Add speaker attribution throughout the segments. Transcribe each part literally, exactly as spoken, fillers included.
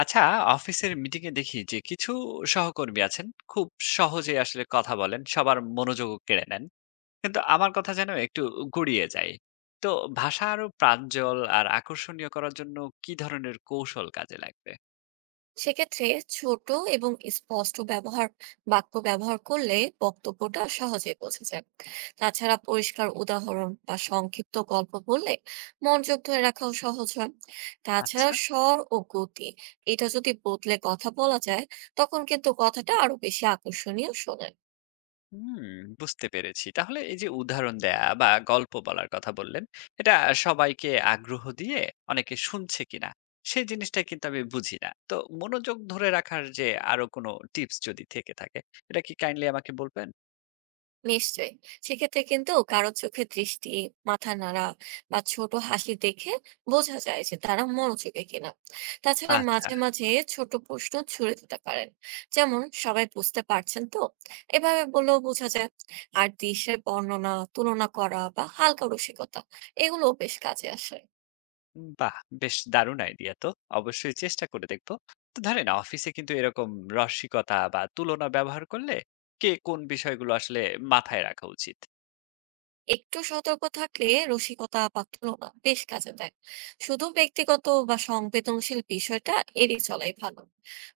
Speaker 1: আচ্ছা, অফিসের মিটিং এ দেখি যে কিছু সহকর্মী আছেন খুব সহজে আসলে কথা বলেন, সবার মনোযোগ কেড়ে নেন, কিন্তু আমার কথা যেন একটু গুড়িয়ে যায়। তো ভাষা আরো প্রাঞ্জল আর আকর্ষণীয় করার জন্য কি ধরনের কৌশল কাজে লাগবে?
Speaker 2: সেক্ষেত্রে ছোট এবং স্পষ্ট ব্যবহার বাক্য ব্যবহার করলে বক্তব্যটা সহজে বোঝা যায়। তাছাড়া পরিষ্কার উদাহরণ বা সংক্ষিপ্ত গল্প বললে মনোযোগ ধরে রাখাও সহজ হয়। তাছাড়া
Speaker 1: আচ্ছা।
Speaker 2: স্বর ও গতি এটা যদি বদলে কথা বলা যায়, তখন কিন্তু কথাটা আরো বেশি আকর্ষণীয় শোনে।
Speaker 1: হুম, বুঝতে পেরেছি। তাহলে এই যে উদাহরণ দেয়া বা গল্প বলার কথা বললেন, এটা সবাইকে আগ্রহ দিয়ে অনেকে শুনছে কিনা, সেই জিনিসটা কিন্তু আমি বুঝি না। তো মনোযোগ ধরে রাখার যে আরো কোনো টিপস যদি থেকে থাকে, এটা কি কাইন্ডলি আমাকে বলবেন?
Speaker 2: নিশ্চয়ই, সেক্ষেত্রে কিন্তু কারো চোখে দৃষ্টি, মাথা নাড়া বা ছোট হাসি দেখে বোঝা যায় যে তারা মনোযোগী কিনা। তাছাড়া
Speaker 1: আচ্ছা,
Speaker 2: মাঝে মাঝে ছোট প্রশ্ন ছুড়ে দিতে পারেন, যেমন সবাই বুঝতে পারছেন তো, এভাবে বললেও বোঝা যায়। আর দৃশ্যের বর্ণনা, তুলনা করা বা হালকা রসিকতা, এগুলোও বেশ কাজে আসে।
Speaker 1: বাহ! বেশ দারুণ আইডিয়া তো। অবশ্যই চেষ্টা করে দেখব। তো ধরেন অফিসে কিন্তু এরকম রসিকতা বা তুলনা ব্যবহার করলে কে কোন বিষয়গুলো আসলে মাথায় রাখা উচিত?
Speaker 2: একটু সতর্ক থাকলে রসিকতা বা তুলনা বেশ কাজে দেয়। শুধু ব্যক্তিগত বা সংবেদনশীল বিষয়টা এড়িয়ে চলাই ভালো।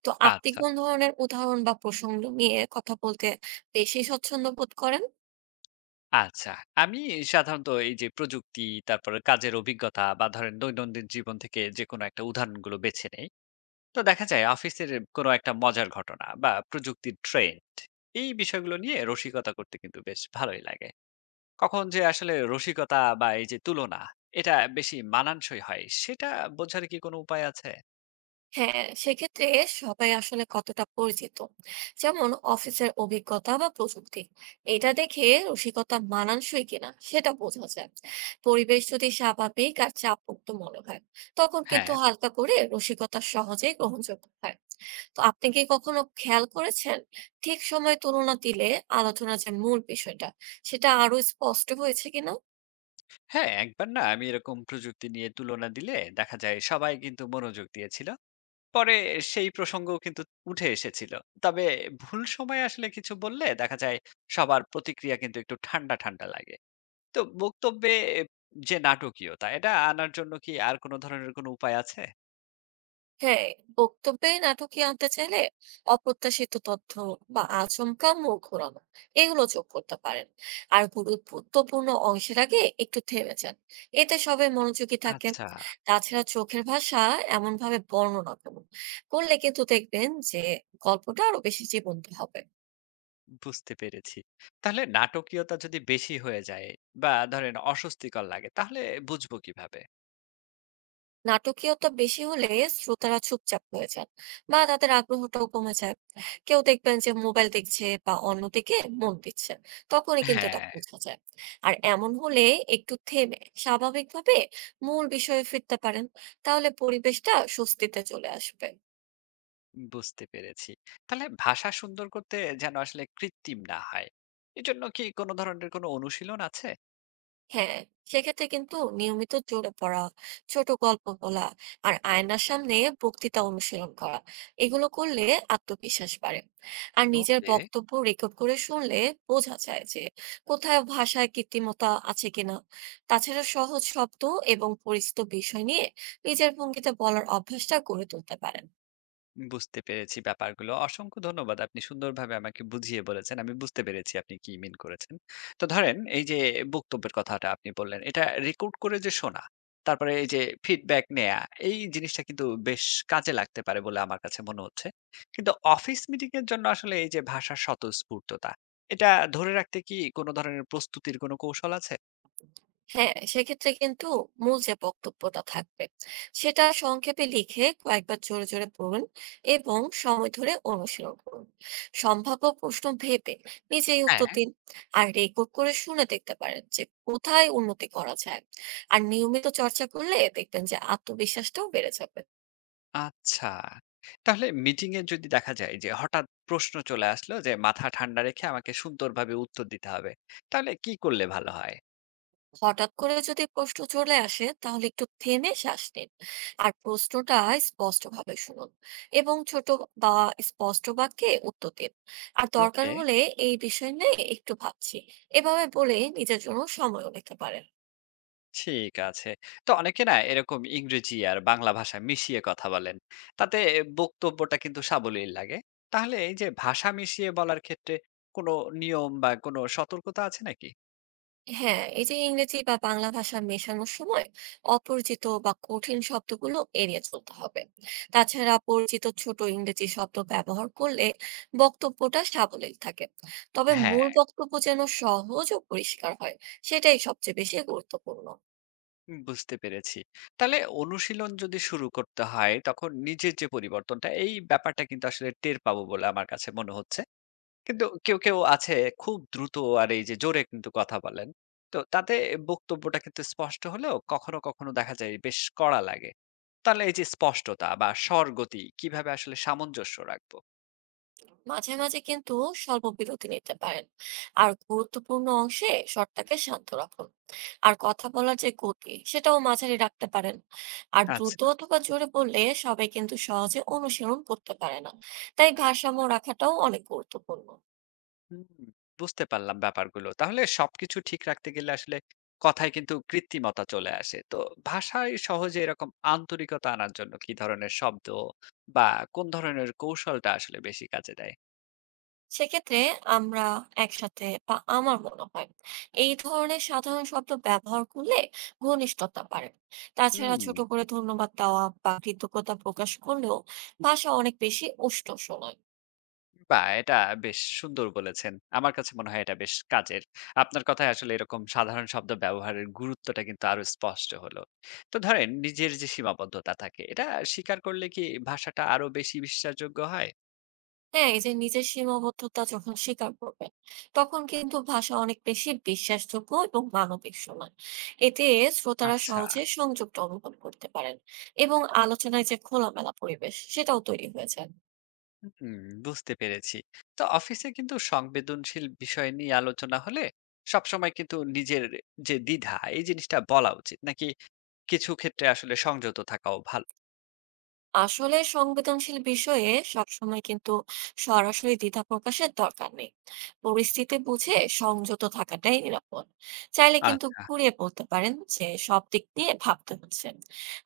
Speaker 2: তো আপনি
Speaker 1: আচ্ছা।
Speaker 2: কোন ধরনের উদাহরণ বা প্রসঙ্গ নিয়ে কথা বলতে বেশি স্বচ্ছন্দ বোধ করেন?
Speaker 1: আচ্ছা। আমি সাধারণত এই যে প্রযুক্তি, তারপরে কাজের অভিজ্ঞতা বা ধরেন দৈনন্দিন জীবন থেকে যেকোনো একটা উদাহরণগুলো বেছে নেই। তো দেখা যায় অফিসের কোনো একটা মজার ঘটনা বা প্রযুক্তির ট্রেন্ড, এই বিষয়গুলো নিয়ে রসিকতা করতে কিন্তু বেশ ভালোই লাগে। কখন যে আসলে রসিকতা বা এই যে তুলনা, এটা বেশি মানানসই হয় সেটা বোঝার কি কোনো উপায় আছে?
Speaker 2: হ্যাঁ, সেক্ষেত্রে সবাই আসলে কতটা পরিচিত, যেমন অফিসের অভিজ্ঞতা বা প্রযুক্তি, এটা দেখে রসিকতা মানানসই কিনা সেটা বোঝা যায়। পরিবেশ যদি স্বাভাবিক আর চাপমুক্ত মনে হয়, তখন
Speaker 1: হ্যাঁ,
Speaker 2: কিন্তু হালকা করে রসিকতা সহজেই গ্রহণযোগ্য হয়। তো আপনি কি কখনো খেয়াল করেছেন, ঠিক সময় তুলনা দিলে আলোচনার যে মূল বিষয়টা সেটা আরো স্পষ্ট হয়েছে কিনা?
Speaker 1: হ্যাঁ একবার না আমি এরকম প্রযুক্তি নিয়ে তুলনা দিলে দেখা যায় সবাই কিন্তু মনোযোগ দিয়েছিল। পরে সেই প্রসঙ্গও কিন্তু উঠে এসেছিল। তবে ভুল সময়ে আসলে কিছু বললে দেখা যায় সবার প্রতিক্রিয়া কিন্তু একটু ঠান্ডা, ঠান্ডা লাগে। তো বক্তব্যে যে নাটকীয়তা এটা আনার জন্য কি আর কোন ধরনের কোন উপায় আছে?
Speaker 2: হ্যাঁ, বক্তব্যে নাটকীয় আনতে চাইলে অপ্রত্যাশিত তথ্য বা আচমকা মুখ ঘোরানো এগুলো যোগ করতে পারেন। আর গুরুত্বপূর্ণ অংশের আগে একটু থেমে যান, এতে সবাই মনোযোগী থাকে।
Speaker 1: আচ্ছা,
Speaker 2: তাছাড়া চোখের ভাষা এমন ভাবে বর্ণনা করুন, করলে কিন্তু দেখবেন যে গল্পটা আরো বেশি জীবন্ত হবে।
Speaker 1: বুঝতে পেরেছি। তাহলে নাটকীয়তা যদি বেশি হয়ে যায় বা ধরেন অস্বস্তিকর লাগে তাহলে বুঝবো কিভাবে?
Speaker 2: নাটকীয়তা বেশি হলে শ্রোতারা চুপচাপ হয়ে যান বা তাদের আগ্রহটাও কমে যায়। কেউ দেখবেন যে মোবাইল দেখছে বা অন্যদিকে মন দিচ্ছে, তখনই কিন্তু এটা
Speaker 1: হ্যাঁ,
Speaker 2: বোঝা যায়। আর এমন হলে একটু থেমে স্বাভাবিকভাবে মূল বিষয়ে ফিরতে পারেন, তাহলে পরিবেশটা স্বস্তিতে চলে আসবে।
Speaker 1: বুঝতে পেরেছি। তাহলে ভাষা সুন্দর করতে যেন আসলে কৃত্রিম না হয়। এজন্য কি কোন ধরনের কোন অনুশীলন আছে?
Speaker 2: হ্যাঁ, সেক্ষেত্রে কিন্তু নিয়মিত জোরে পড়া, ছোট গল্প বলা আর আয়নার সামনে বক্তৃতা অনুশীলন করা, এগুলো করলে আত্মবিশ্বাস বাড়ে। আর নিজের
Speaker 1: ওকে।
Speaker 2: বক্তব্য রেকর্ড করে শুনলে বোঝা যায় যে কোথায় ভাষায় কৃত্রিমতা আছে কিনা। তাছাড়া সহজ শব্দ এবং পরিচিত বিষয় নিয়ে নিজের ভঙ্গিতে বলার অভ্যাসটা গড়ে তুলতে পারেন।
Speaker 1: বুঝতে পেরেছি ব্যাপারগুলো। অসংখ্য ধন্যবাদ। আপনি সুন্দরভাবে আমাকে বুঝিয়ে বলেছেন। আমি বুঝতে পেরেছি আপনি কি মিন করেছেন। তো ধরেন এই যে বক্তব্যের কথাটা আপনি বললেন, এটা রেকর্ড করে যে শোনা, তারপরে এই যে ফিডব্যাক নেয়া, এই জিনিসটা কিন্তু বেশ কাজে লাগতে পারে বলে আমার কাছে মনে হচ্ছে। কিন্তু অফিস মিটিং এর জন্য আসলে এই যে ভাষার স্বতঃস্ফূর্ততা, এটা ধরে রাখতে কি কোন ধরনের প্রস্তুতির কোন কৌশল আছে?
Speaker 2: হ্যাঁ, সেক্ষেত্রে কিন্তু মূল যে বক্তব্যটা থাকবে সেটা সংক্ষেপে লিখে কয়েকবার জোরে জোরে পড়ুন এবং সময় ধরে অনুশীলন করুন। সম্ভাব্য প্রশ্ন ভেবে নিজেই
Speaker 1: হ্যাঁ।
Speaker 2: উত্তর দিন। আর রেকর্ড করে শুনে দেখতে পারেন যে কোথায় উন্নতি করা যায়। আর নিয়মিত চর্চা করলে দেখবেন যে আত্মবিশ্বাসটাও বেড়ে যাবে।
Speaker 1: আচ্ছা। তাহলে মিটিং এ যদি দেখা যায় যে হঠাৎ প্রশ্ন চলে আসলো যে মাথা ঠান্ডা রেখে আমাকে সুন্দরভাবে উত্তর দিতে হবে। তাহলে কি করলে ভালো হয়?
Speaker 2: হঠাৎ করে যদি প্রশ্ন চলে আসে, তাহলে একটু থেমে শ্বাস নিন আর প্রশ্নটা স্পষ্টভাবে শুনুন এবং ছোট বা স্পষ্ট বাক্যে উত্তর দিন। আর দরকার
Speaker 1: ওকে,
Speaker 2: হলে এই বিষয় নিয়ে একটু ভাবছি, এভাবে বলে নিজের জন্য সময়ও নিতে পারেন।
Speaker 1: ঠিক আছে। তো অনেকে না এরকম ইংরেজি আর বাংলা ভাষা মিশিয়ে কথা বলেন। তাতে বক্তব্যটা কিন্তু সাবলীল লাগে। তাহলে এই যে ভাষা মিশিয়ে বলার ক্ষেত্রে কোনো নিয়ম বা কোনো সতর্কতা আছে নাকি?
Speaker 2: হ্যাঁ, এই যে ইংরেজি বা বাংলা ভাষা মেশানোর সময় অপরিচিত বা কঠিন শব্দগুলো এড়িয়ে চলতে হবে। তাছাড়া পরিচিত ছোট ইংরেজি শব্দ ব্যবহার করলে বক্তব্যটা সাবলীল থাকে। তবে
Speaker 1: হ্যাঁ,
Speaker 2: মূল বক্তব্য যেন সহজ ও পরিষ্কার হয়, সেটাই সবচেয়ে বেশি গুরুত্বপূর্ণ।
Speaker 1: বুঝতে পেরেছি। তাহলে অনুশীলন যদি শুরু করতে হয় তখন নিজের যে পরিবর্তনটা এই ব্যাপারটা কিন্তু আসলে টের পাবো বলে আমার কাছে মনে হচ্ছে। কিন্তু কেউ, কেউ আছে খুব দ্রুত আর এই যে জোরে কিন্তু কথা বলেন। তো তাতে বক্তব্যটা কিন্তু স্পষ্ট হলেও কখনো, কখনো দেখা যায় বেশ কড়া লাগে। তাহলে এই যে স্পষ্টতা বা স্বরগতি কিভাবে আসলে সামঞ্জস্য রাখবো?
Speaker 2: মাঝে মাঝে কিন্তু স্বল্প বিরতি নিতে পারেন আর গুরুত্বপূর্ণ অংশে স্বরটাকে শান্ত রাখুন। আর কথা বলার যে গতি সেটাও মাঝারি রাখতে পারেন। আর
Speaker 1: আচ্ছা।
Speaker 2: দ্রুত অথবা জোরে বললে সবাই কিন্তু সহজে অনুসরণ করতে পারে না, তাই ভারসাম্য রাখাটাও অনেক গুরুত্বপূর্ণ।
Speaker 1: হুম, বুঝতে পারলাম ব্যাপারগুলো। তাহলে সবকিছু ঠিক রাখতে গেলে আসলে কথায় কিন্তু কৃত্রিমতা চলে আসে। তো ভাষায় সহজে এরকম আন্তরিকতা আনার জন্য কি ধরনের শব্দ বা কোন ধরনের কৌশলটা আসলে বেশি কাজে দেয়?
Speaker 2: সেক্ষেত্রে আমরা একসাথে বা আমার মনে হয়, এই ধরনের সাধারণ শব্দ ব্যবহার করলে ঘনিষ্ঠতা বাড়ে। তাছাড়া
Speaker 1: হুম,
Speaker 2: ছোট করে ধন্যবাদ দেওয়া বা কৃতজ্ঞতা প্রকাশ করলেও ভাষা অনেক বেশি উষ্ণ শোনায়।
Speaker 1: বাহ! এটা বেশ সুন্দর বলেছেন। আমার কাছে মনে হয় এটা বেশ কাজের। আপনার কথায় আসলে এরকম সাধারণ শব্দ ব্যবহারের গুরুত্বটা কিন্তু আরো স্পষ্ট হলো। তো ধরেন নিজের যে সীমাবদ্ধতা থাকে এটা স্বীকার করলে কি ভাষাটা আরো বেশি বিশ্বাসযোগ্য হয়?
Speaker 2: হ্যাঁ, এই যে নিজের সীমাবদ্ধতা যখন স্বীকার করবেন, তখন কিন্তু ভাষা অনেক বেশি বিশ্বাসযোগ্য এবং মানবিক শোনায়। এতে শ্রোতারা
Speaker 1: আচ্ছা।
Speaker 2: সহজে সংযোগটা অনুভব করতে পারেন এবং আলোচনায় যে খোলামেলা পরিবেশ, সেটাও তৈরি হয়ে যায়।
Speaker 1: হুম, বুঝতে পেরেছি। তো অফিসে কিন্তু সংবেদনশীল বিষয় নিয়ে আলোচনা হলে সবসময় কিন্তু নিজের যে দ্বিধা এই জিনিসটা বলা উচিত নাকি কিছু ক্ষেত্রে আসলে সংযত থাকাও ভালো?
Speaker 2: আসলে সংবেদনশীল বিষয়ে সবসময় কিন্তু সরাসরি দ্বিধা প্রকাশের দরকার নেই। পরিস্থিতি বুঝে সংযত থাকাটাই নিরাপদ। চাইলে কিন্তু
Speaker 1: আচ্ছা,
Speaker 2: ঘুরিয়ে বলতে পারেন যে সব দিক নিয়ে ভাবতে হচ্ছে।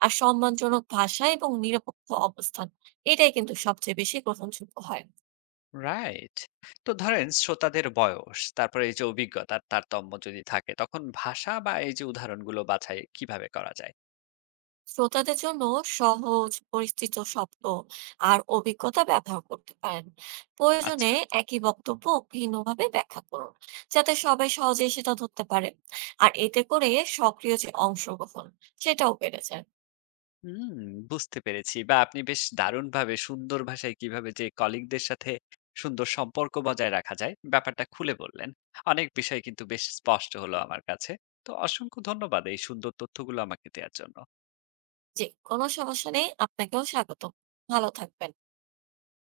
Speaker 2: আর সম্মানজনক ভাষা এবং নিরপেক্ষ অবস্থান, এটাই কিন্তু সবচেয়ে বেশি গ্রহণযোগ্য হয়।
Speaker 1: রাইট। তো ধরেন শ্রোতাদের বয়স তারপরে এই যে অভিজ্ঞতার তারতম্য যদি থাকে তখন ভাষা বা এই যে উদাহরণগুলো বাছাই কিভাবে করা যায়?
Speaker 2: শ্রোতাদের জন্য সহজ পরিচিত শব্দ আর অভিজ্ঞতা ব্যবহার করতে পারেন।
Speaker 1: আচ্ছা।
Speaker 2: প্রয়োজনে একই বক্তব্য ভিন্নভাবে ব্যাখ্যা করুন, যাতে সবাই সহজে সেটা ধরতে পারে। আর এতে করে সক্রিয় যে অংশগ্রহণ সেটাও বেড়ে যায়।
Speaker 1: হুম, বুঝতে পেরেছি। বা আপনি বেশ দারুণভাবে সুন্দর ভাষায় কিভাবে যে কলিগদের সাথে সুন্দর সম্পর্ক বজায় রাখা যায়, ব্যাপারটা খুলে বললেন। অনেক বিষয় কিন্তু বেশ স্পষ্ট হলো আমার কাছে। তো অসংখ্য ধন্যবাদ এই সুন্দর তথ্যগুলো আমাকে দেওয়ার জন্য।
Speaker 2: যে কোনো সমস্যা নেই, আপনাকেও স্বাগত। ভালো থাকবেন।